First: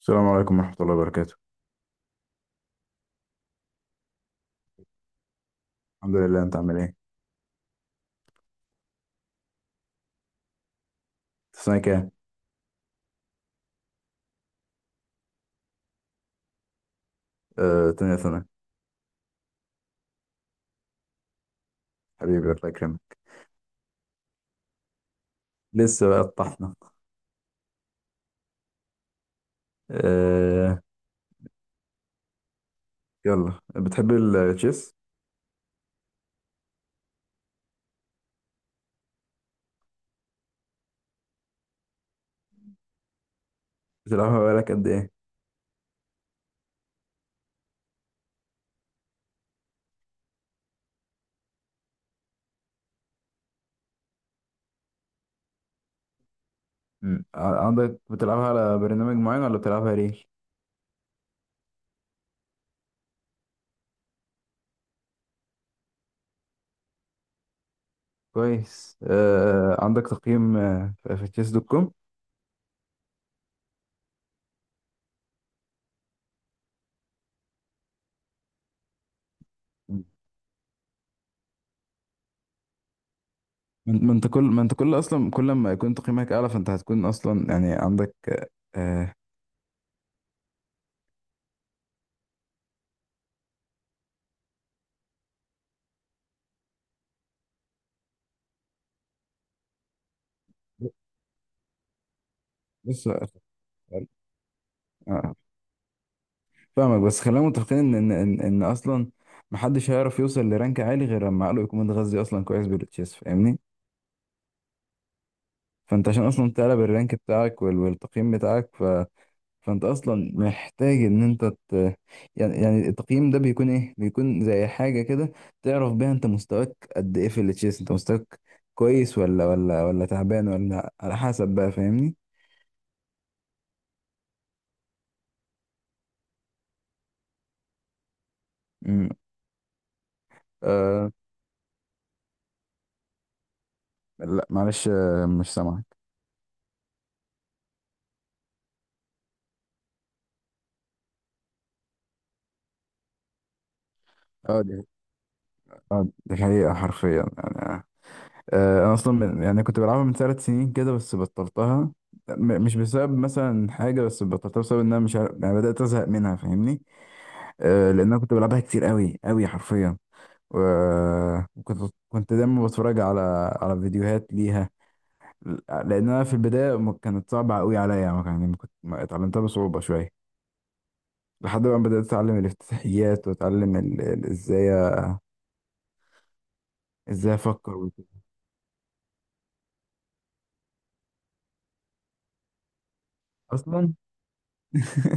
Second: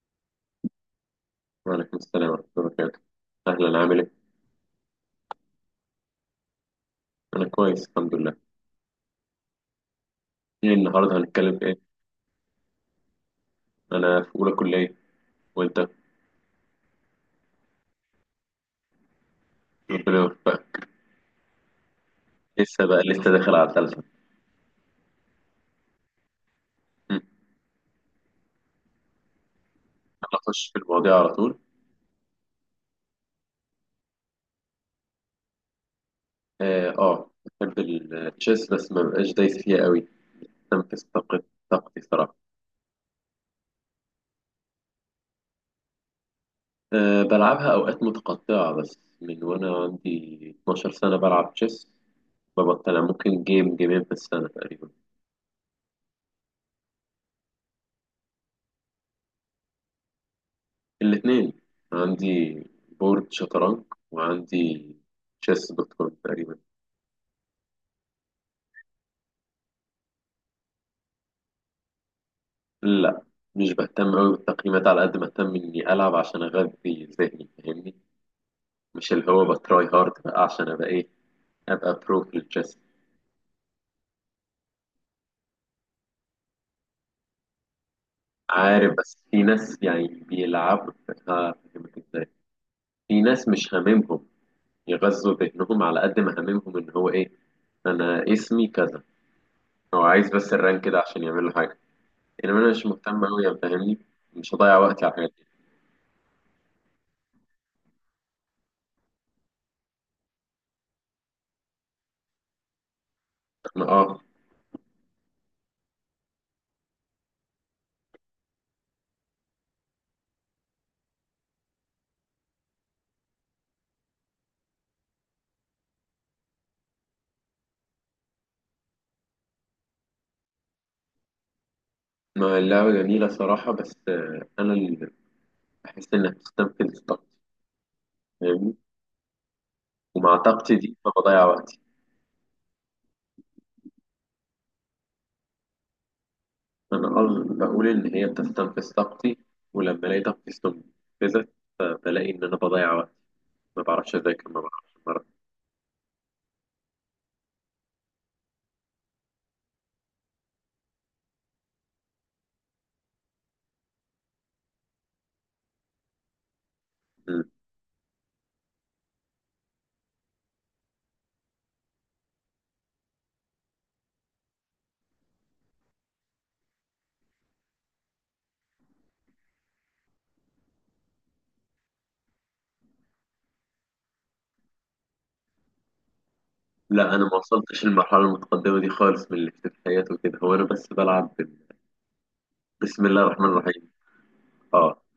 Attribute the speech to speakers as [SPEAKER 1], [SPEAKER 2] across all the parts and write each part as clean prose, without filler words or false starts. [SPEAKER 1] السلام عليكم ورحمة الله وبركاته.
[SPEAKER 2] وعليكم السلام ورحمة الله وبركاته. أهلا، عامل إيه؟
[SPEAKER 1] الحمد لله، انت عامل ايه؟
[SPEAKER 2] أنا كويس الحمد لله. إيه النهاردة هنتكلم
[SPEAKER 1] في
[SPEAKER 2] في
[SPEAKER 1] سنة
[SPEAKER 2] إيه؟
[SPEAKER 1] كام؟
[SPEAKER 2] أنا في أولى كلية. وأنت؟
[SPEAKER 1] تانية سنة.
[SPEAKER 2] ربنا يوفقك.
[SPEAKER 1] حبيبي، الله
[SPEAKER 2] لسه بقى
[SPEAKER 1] يكرمك.
[SPEAKER 2] لسه داخل على الثالثة.
[SPEAKER 1] لسه بقى الطحنة.
[SPEAKER 2] أنا أخش في
[SPEAKER 1] آه،
[SPEAKER 2] المواضيع على طول.
[SPEAKER 1] يلا، بتحب التشيس؟
[SPEAKER 2] آه آه، بحب التشيس بس ما بقاش دايس فيها قوي. بستنفذ طاقتي صراحة.
[SPEAKER 1] بتلعبها بقالك قد ايه؟
[SPEAKER 2] أه بلعبها أوقات متقطعة بس من وأنا عندي 12 سنة بلعب تشيس. ببطل، ممكن جيم جيمين في السنة تقريبا.
[SPEAKER 1] عندك بتلعبها على برنامج معين ولا بتلعبها ريل؟
[SPEAKER 2] الاثنين. عندي بورد شطرنج، وعندي تشيس دوت كوم تقريبا.
[SPEAKER 1] كويس. عندك تقييم في تشيس دوت كوم؟
[SPEAKER 2] لا، مش بهتم قوي بالتقييمات على قد ما اهتم اني العب عشان اغذي ذهني، فاهمني؟ مش اللي هو بتراي
[SPEAKER 1] مم.
[SPEAKER 2] هارد بقى عشان ابقى ايه، ابقى برو في التشيس.
[SPEAKER 1] ما انت كل اصلا كل ما يكون تقييمك اعلى، فانت هتكون اصلا يعني عندك…
[SPEAKER 2] عارف،
[SPEAKER 1] آه،
[SPEAKER 2] بس في ناس يعني بيلعبوا. هفهمك ازاي. في ناس مش هاممهم يغذوا ذهنهم على قد ما هاممهم ان هو ايه، انا اسمي كذا، هو عايز بس الرانك ده عشان يعمل له حاجه. يعني انا مش مهتم قوي، فاهمني؟
[SPEAKER 1] بص،
[SPEAKER 2] مش هضيع وقتي على الحاجات دي.
[SPEAKER 1] فاهمك، بس خلينا متفقين إن اصلا محدش هيعرف يوصل لرانك عالي غير لما عقله يكون متغذي اصلا كويس بالتشيس، فاهمني؟
[SPEAKER 2] ما اه.
[SPEAKER 1] فانت عشان اصلا تعلى بالرانك بتاعك والتقييم بتاعك، ف فانت اصلا محتاج ان انت ت... يعني يعني التقييم ده بيكون ايه، بيكون زي حاجه كده تعرف بيها انت مستواك قد ايه في التشيس. انت مستواك كويس ولا ولا تعبان، ولا على حسب بقى، فاهمني؟
[SPEAKER 2] ما اللعبه جميله صراحه بس انا اللي بحس انها بتستنفذ طاقتي، فاهمني؟
[SPEAKER 1] امم،
[SPEAKER 2] ومع طاقتي دي
[SPEAKER 1] آه.
[SPEAKER 2] فبضيع وقتي.
[SPEAKER 1] لا معلش، مش سامعك.
[SPEAKER 2] انا بقول ان هي بتستنفذ طاقتي، ولما الاقي طاقتي استنفذت بلاقي ان انا بضيع وقتي. ما بعرفش اذاكر،
[SPEAKER 1] اه
[SPEAKER 2] ما
[SPEAKER 1] دي
[SPEAKER 2] بعرفش مرة.
[SPEAKER 1] اه دي حقيقه حرفيا يعني. انا اصلا من يعني كنت بلعبها من ثلاث سنين كده، بس بطلتها. مش بسبب مثلا حاجه، بس بطلتها بسبب ان انا مش عارف، يعني بدات ازهق منها، فاهمني؟ أه، لان انا كنت بلعبها كتير قوي قوي حرفيا. وكنت دايما بتفرج على فيديوهات ليها، لان انا في البدايه ما كانت صعبه قوي عليا يعني. ما اتعلمتها بصعوبه شويه، لحد ما بدات اتعلم الافتتاحيات واتعلم ازاي
[SPEAKER 2] لا، انا ما
[SPEAKER 1] افكر
[SPEAKER 2] وصلتش للمرحله
[SPEAKER 1] وكده
[SPEAKER 2] المتقدمه دي خالص من الافتتاحيات وكده. هو انا بس بلعب بسم الله الرحمن الرحيم.
[SPEAKER 1] اصلا.
[SPEAKER 2] اه،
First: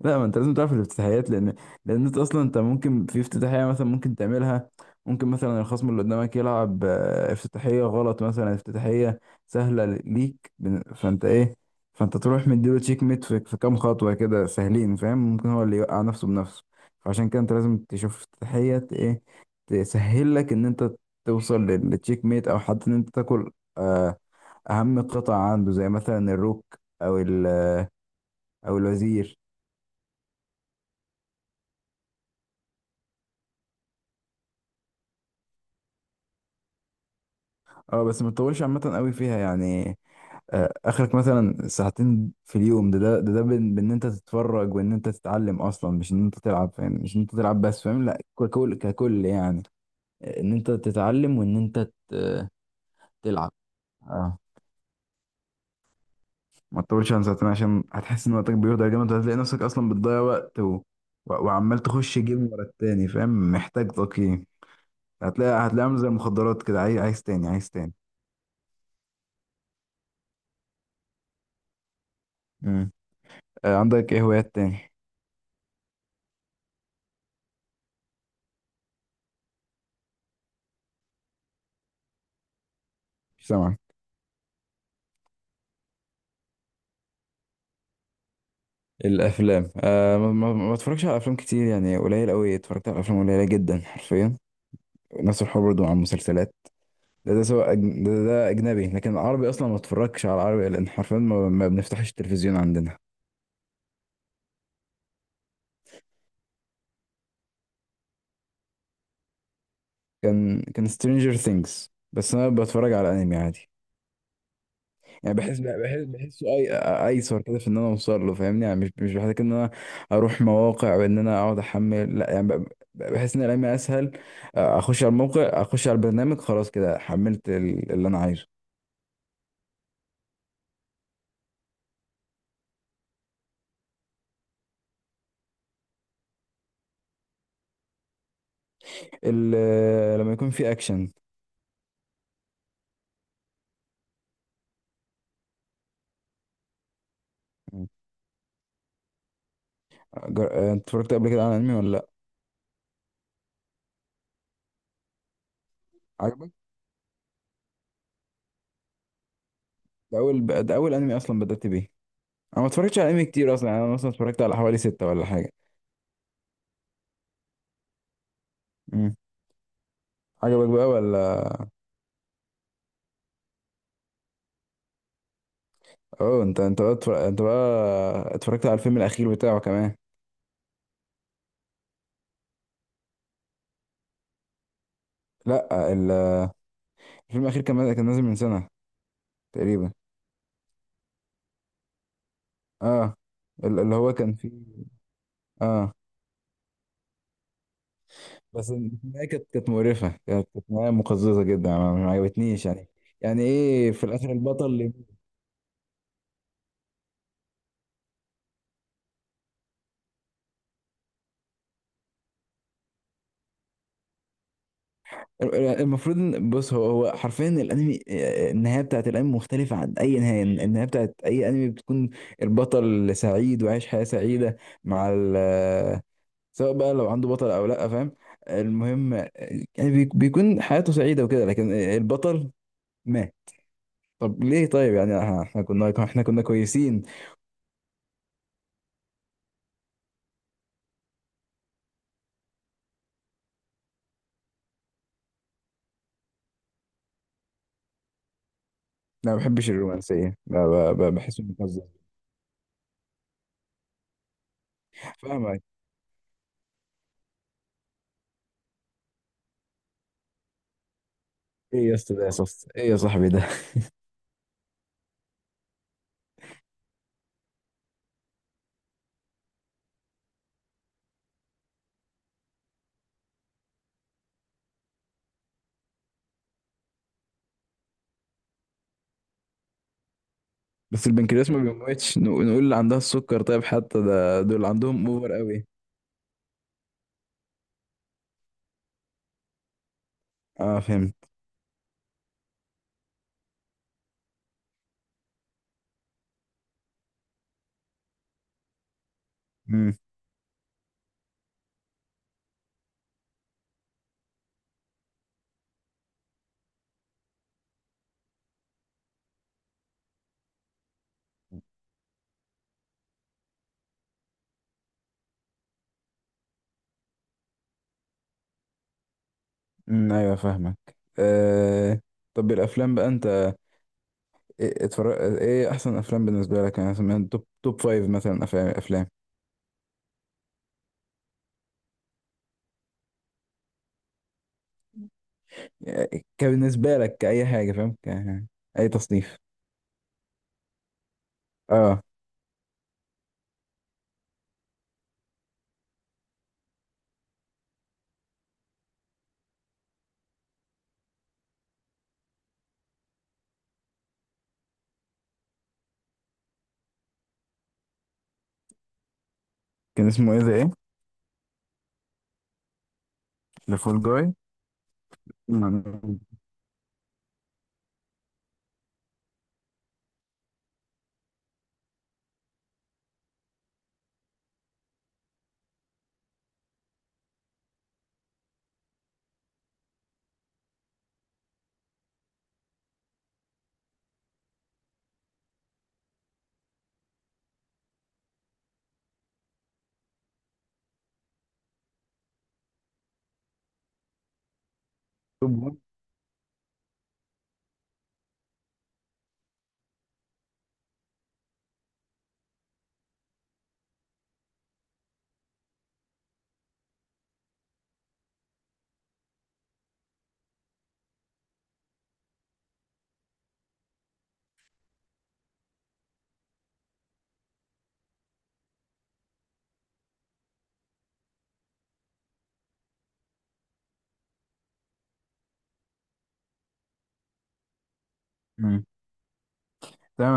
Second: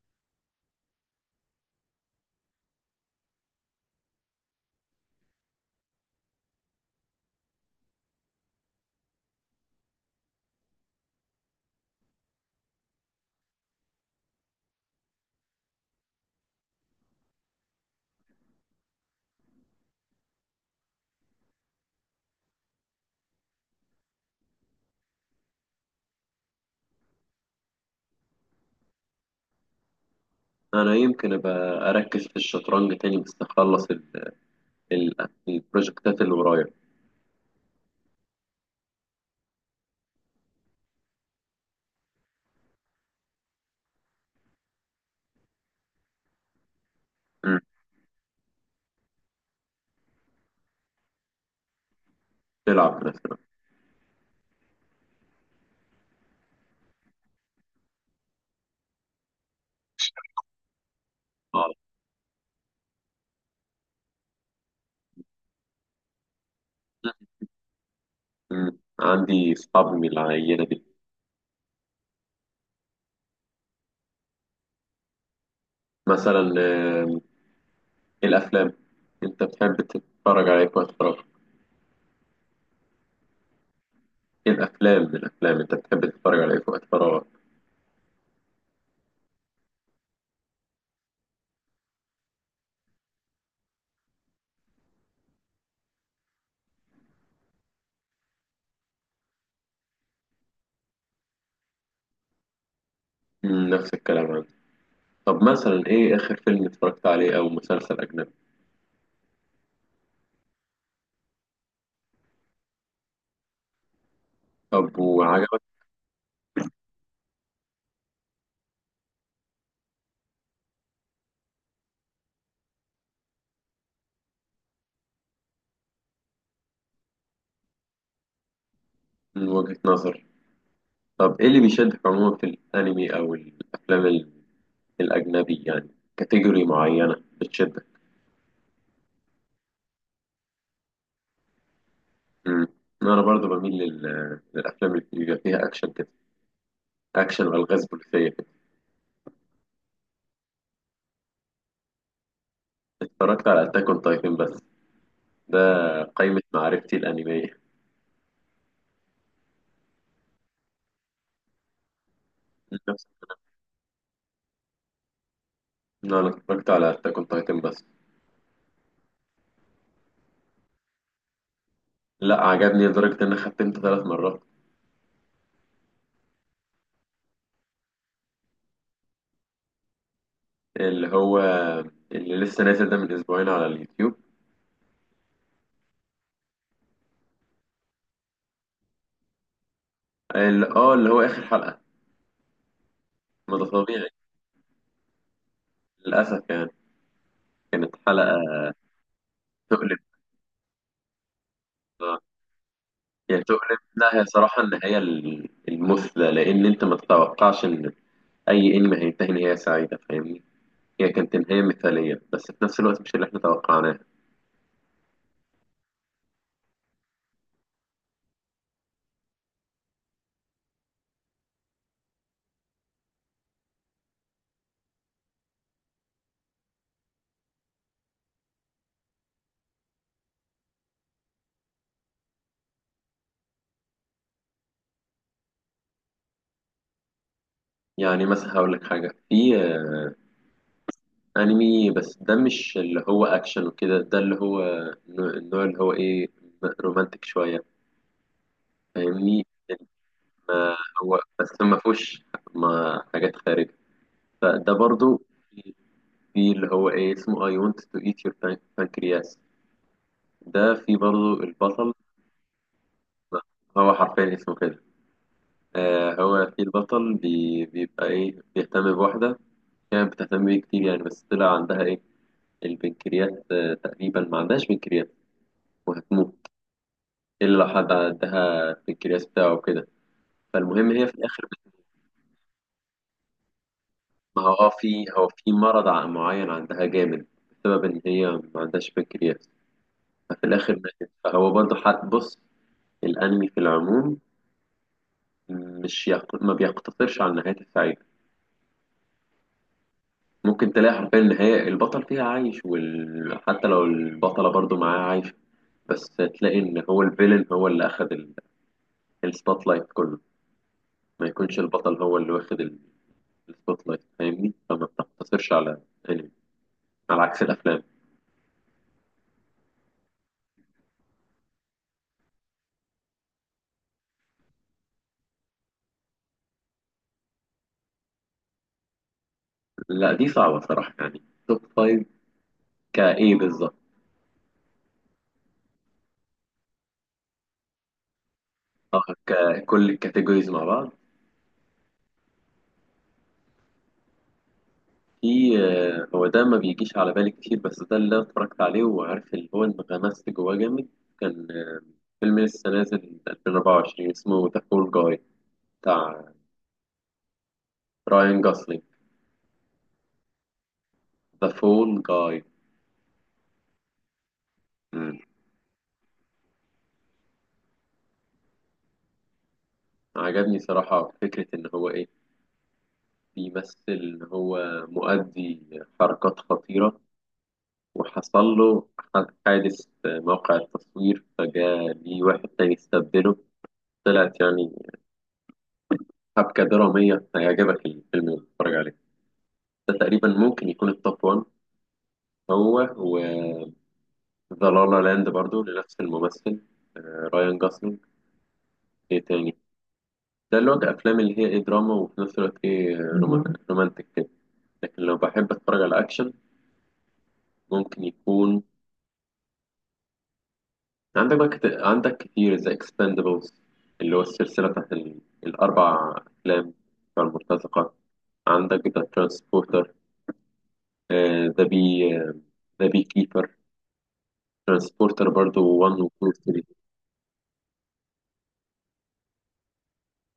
[SPEAKER 1] لا، ما انت لازم تعرف الافتتاحيات، لان انت اصلا، انت ممكن في افتتاحيه مثلا ممكن تعملها، ممكن مثلا الخصم اللي قدامك يلعب افتتاحيه غلط، مثلا افتتاحيه سهله ليك. فانت ايه، فانت تروح مديله تشيك ميت في كام خطوه كده سهلين، فاهم؟ ممكن هو اللي يوقع نفسه بنفسه. فعشان كده انت لازم تشوف افتتاحيه ايه، تسهل لك ان انت توصل للتشيك ميت، او حتى ان انت تاكل آه، اهم قطع عنده، زي مثلا الروك، او ال- آه، او الوزير.
[SPEAKER 2] انا يمكن ابقى اركز في الشطرنج تاني بس اخلص البروجكتات اللي ورايا.
[SPEAKER 1] اه، بس ما تطولش عامة قوي فيها يعني. اخرك مثلا ساعتين في اليوم، ده بان بإن انت تتفرج وان انت تتعلم اصلا، مش ان انت تلعب، فاهم؟ مش ان انت تلعب
[SPEAKER 2] مم.
[SPEAKER 1] بس، فاهم؟ لا ككل، يعني. ان انت تتعلم وان انت ت-
[SPEAKER 2] تلعب مثلا.
[SPEAKER 1] تلعب. اه، ما تطولش عن ساعتين، عشان هتحس ان وقتك بيهدر جامد، وهتلاقي نفسك اصلا بتضيع وقت و... و...
[SPEAKER 2] اه.
[SPEAKER 1] وعمال تخش جيم ورا التاني، فاهم؟ محتاج تقييم. هتلاقي عامل زي المخدرات كده، عايز، عايز تاني، عايز تاني.
[SPEAKER 2] عندي اصحاب من العينه دي.
[SPEAKER 1] مم. عندك ايه هوايات تاني؟
[SPEAKER 2] مثلا إيه الافلام؟ انت بتحب تتفرج على ايه في وقت فراغك؟
[SPEAKER 1] مش سامعك.
[SPEAKER 2] إيه الافلام؟ من الافلام انت بتحب تتفرج على ايه في وقت فراغك؟
[SPEAKER 1] الافلام؟ آه، ما بتفرجش على افلام كتير يعني، قليل قوي اتفرجت على افلام، قليله جدا حرفيا. نفس الحوار برضه مع المسلسلات. ده سواء أجن... ده اجنبي، لكن العربي اصلا ما اتفرجش على العربي، لان حرفيا ما بنفتحش التلفزيون عندنا.
[SPEAKER 2] مم، نفس الكلام عندي. طب مثلا ايه اخر فيلم اتفرجت عليه او مسلسل اجنبي؟
[SPEAKER 1] كان سترينجر ثينجز، بس انا بتفرج على انمي عادي،
[SPEAKER 2] طب
[SPEAKER 1] يعني بحس
[SPEAKER 2] وعجبك؟
[SPEAKER 1] بحس بحسه اي، ايسر كده في ان انا اوصل له، فاهمني؟ يعني مش بحتاج ان انا اروح مواقع وان انا اقعد احمل، لا يعني بحس ان الايام اسهل، اخش على الموقع، اخش على البرنامج، خلاص كده حملت اللي انا عايزه.
[SPEAKER 2] من وجهة نظر. طب ايه اللي بيشدك عموما في الانمي او الافلام الاجنبي يعني؟ كاتيجوري معينة بتشدك؟
[SPEAKER 1] لما يكون في اكشن.
[SPEAKER 2] مم. انا برضو بميل لل... للافلام اللي بيبقى فيها اكشن كده، اكشن والغاز بوليسيه كده.
[SPEAKER 1] انت اتفرجت قبل كده على انمي ولا لا؟
[SPEAKER 2] اتفرجت على اتاك اون تايتن بس، ده قائمه
[SPEAKER 1] عجبك؟
[SPEAKER 2] معرفتي الانميه.
[SPEAKER 1] ده اول، ده اول انمي اصلا بدأت بيه. انا ما اتفرجتش
[SPEAKER 2] نفس-
[SPEAKER 1] على انمي كتير اصلا، يعني انا مثلا اتفرجت على حوالي ستة ولا حاجة.
[SPEAKER 2] لا، انا اتفرجت على اتاك اون تايتن بس.
[SPEAKER 1] مم. عجبك بقى ولا؟
[SPEAKER 2] لا، عجبني لدرجه ان انا ختمت ثلاث مرات.
[SPEAKER 1] اه، انت بقى انت بقى اتفرجت على الفيلم الاخير بتاعه كمان؟
[SPEAKER 2] اللي هو اللي لسه نازل ده من اسبوعين على اليوتيوب؟
[SPEAKER 1] لا، الفيلم الاخير كان نازل من سنه تقريبا.
[SPEAKER 2] اللي اه اللي هو اخر حلقه؟
[SPEAKER 1] اه،
[SPEAKER 2] ما ده
[SPEAKER 1] اللي
[SPEAKER 2] طبيعي
[SPEAKER 1] هو كان فيه. اه،
[SPEAKER 2] للاسف يعني. كانت حلقه
[SPEAKER 1] بس النهايه كانت
[SPEAKER 2] تؤلم،
[SPEAKER 1] مقرفه، كانت نهايه مقززه جدا، ما
[SPEAKER 2] آه.
[SPEAKER 1] عجبتنيش يعني. يعني
[SPEAKER 2] يعني تؤلم،
[SPEAKER 1] ايه في
[SPEAKER 2] لا هي
[SPEAKER 1] الاخر
[SPEAKER 2] صراحه
[SPEAKER 1] البطل اللي…
[SPEAKER 2] النهايه المثلى، لان انت ما تتوقعش ان اي انمي هينتهي نهايه سعيده فاهمني. هي كانت نهايه مثاليه بس في نفس الوقت مش اللي احنا توقعناه.
[SPEAKER 1] بص، هو حرفيا الانمي، النهايه بتاعت الانمي مختلفه عن اي نهايه. النهايه بتاعت اي انمي بتكون البطل سعيد وعايش حياه سعيده مع ال… سواء بقى لو عنده بطل او لا، فاهم؟ المهم يعني بيكون حياته سعيده وكده، لكن البطل مات. طب ليه؟ طيب يعني ها، احنا كنا كويسين.
[SPEAKER 2] يعني مثلا هقول لك حاجه في انمي بس ده مش اللي هو اكشن وكده، ده اللي هو النوع اللي هو ايه، رومانتك شويه،
[SPEAKER 1] انا ما
[SPEAKER 2] فاهمني؟
[SPEAKER 1] بحبش الرومانسيه،
[SPEAKER 2] ما هو
[SPEAKER 1] بحس انه
[SPEAKER 2] بس ما
[SPEAKER 1] مقزز.
[SPEAKER 2] فيهوش، ما حاجات خارجه، فده برضو
[SPEAKER 1] فاهمك.
[SPEAKER 2] في. في اللي هو ايه اسمه I want to eat your pancreas. ده في برضو
[SPEAKER 1] ايه
[SPEAKER 2] البطل.
[SPEAKER 1] يا اسطى ده، يا صف ايه يا صاحبي ده؟
[SPEAKER 2] هو حرفيا اسمه كده. آه، هو في البطل بي بيبقى إيه، بيهتم بواحدة كانت بتهتم بيه كتير يعني، بس طلع عندها إيه، البنكرياس. آه تقريبا ما عندهاش بنكرياس وهتموت إلا لو حد عندها البنكرياس بتاعه وكده. فالمهم
[SPEAKER 1] بس
[SPEAKER 2] هي في الآخر
[SPEAKER 1] البنكرياس ما بيموتش. نقول اللي عندها السكر طيب، حتى ده
[SPEAKER 2] ما هو
[SPEAKER 1] دول
[SPEAKER 2] آه في،
[SPEAKER 1] عندهم
[SPEAKER 2] هو
[SPEAKER 1] اوفر
[SPEAKER 2] في
[SPEAKER 1] قوي.
[SPEAKER 2] مرض معين عندها جامد بسبب إن هي ما عندهاش بنكرياس، ففي الآخر
[SPEAKER 1] اه،
[SPEAKER 2] ماتت.
[SPEAKER 1] فهمت.
[SPEAKER 2] فهو برضه حد بص. الأنمي في العموم مش يق... ما بيقتصرش على النهايات السعيدة.
[SPEAKER 1] امم.
[SPEAKER 2] ممكن تلاقي حرفيا النهاية البطل فيها عايش وال... حتى لو البطلة برضو معاه عايشة، بس تلاقي إن هو الفيلن هو اللي أخد ال... السبوت لايت كله، ما يكونش البطل هو اللي واخد السبوت لايت، فاهمني؟ فما بتقتصرش على أنمي، على عكس الأفلام.
[SPEAKER 1] أمم، ايوه فاهمك. آه… طب الافلام بقى انت ايه اتفرج، ايه احسن افلام بالنسبه لك؟ يعني مثلا توب فايف مثلا. افلام
[SPEAKER 2] لا دي صعبة صراحة يعني، توب فايف كإيه بالظبط؟
[SPEAKER 1] يعني كبالنسبه لك كاي حاجه، فاهم؟ ك... اي
[SPEAKER 2] اه،
[SPEAKER 1] تصنيف.
[SPEAKER 2] ككل الكاتيجوريز مع بعض.
[SPEAKER 1] اه.
[SPEAKER 2] في هو ده ما بيجيش على بالي كتير بس ده اللي أنا اتفرجت عليه وعارف اللي هو انغمست جواه جامد. كان فيلم لسه نازل 2024 اسمه ذا فول جاي، بتاع راين جوسلينج.
[SPEAKER 1] كان اسمه ايه ده ايه؟
[SPEAKER 2] ذا فول جاي.
[SPEAKER 1] ذا فول جاي. تمام.
[SPEAKER 2] عجبني صراحة فكرة إن هو إيه، بيمثل إن هو مؤدي حركات خطيرة وحصل له حادث في موقع التصوير فجاء ليه واحد تاني استبدله. طلعت يعني حبكة درامية، هيعجبك الفيلم اللي بتتفرج. ده تقريبا ممكن يكون التوب 1، هو و ذا لا لا لاند
[SPEAKER 1] توب
[SPEAKER 2] برضو
[SPEAKER 1] 1.
[SPEAKER 2] لنفس الممثل، رايان جوسلينج. ايه تاني؟ ده اللي هو الافلام اللي هي ايه، دراما وفي نفس الوقت ايه، رومانتك كده. لكن لو بحب اتفرج على اكشن ممكن يكون عندك بقى عندك كتير زي اكسباندبلز، اللي هو السلسله بتاعت ال... الاربع افلام بتاع المرتزقه. عندك ذا ترانسبورتر، ذا بي ذا بي كيبر، ترانسبورتر برضو 1 و 2 و 3.
[SPEAKER 1] تمام.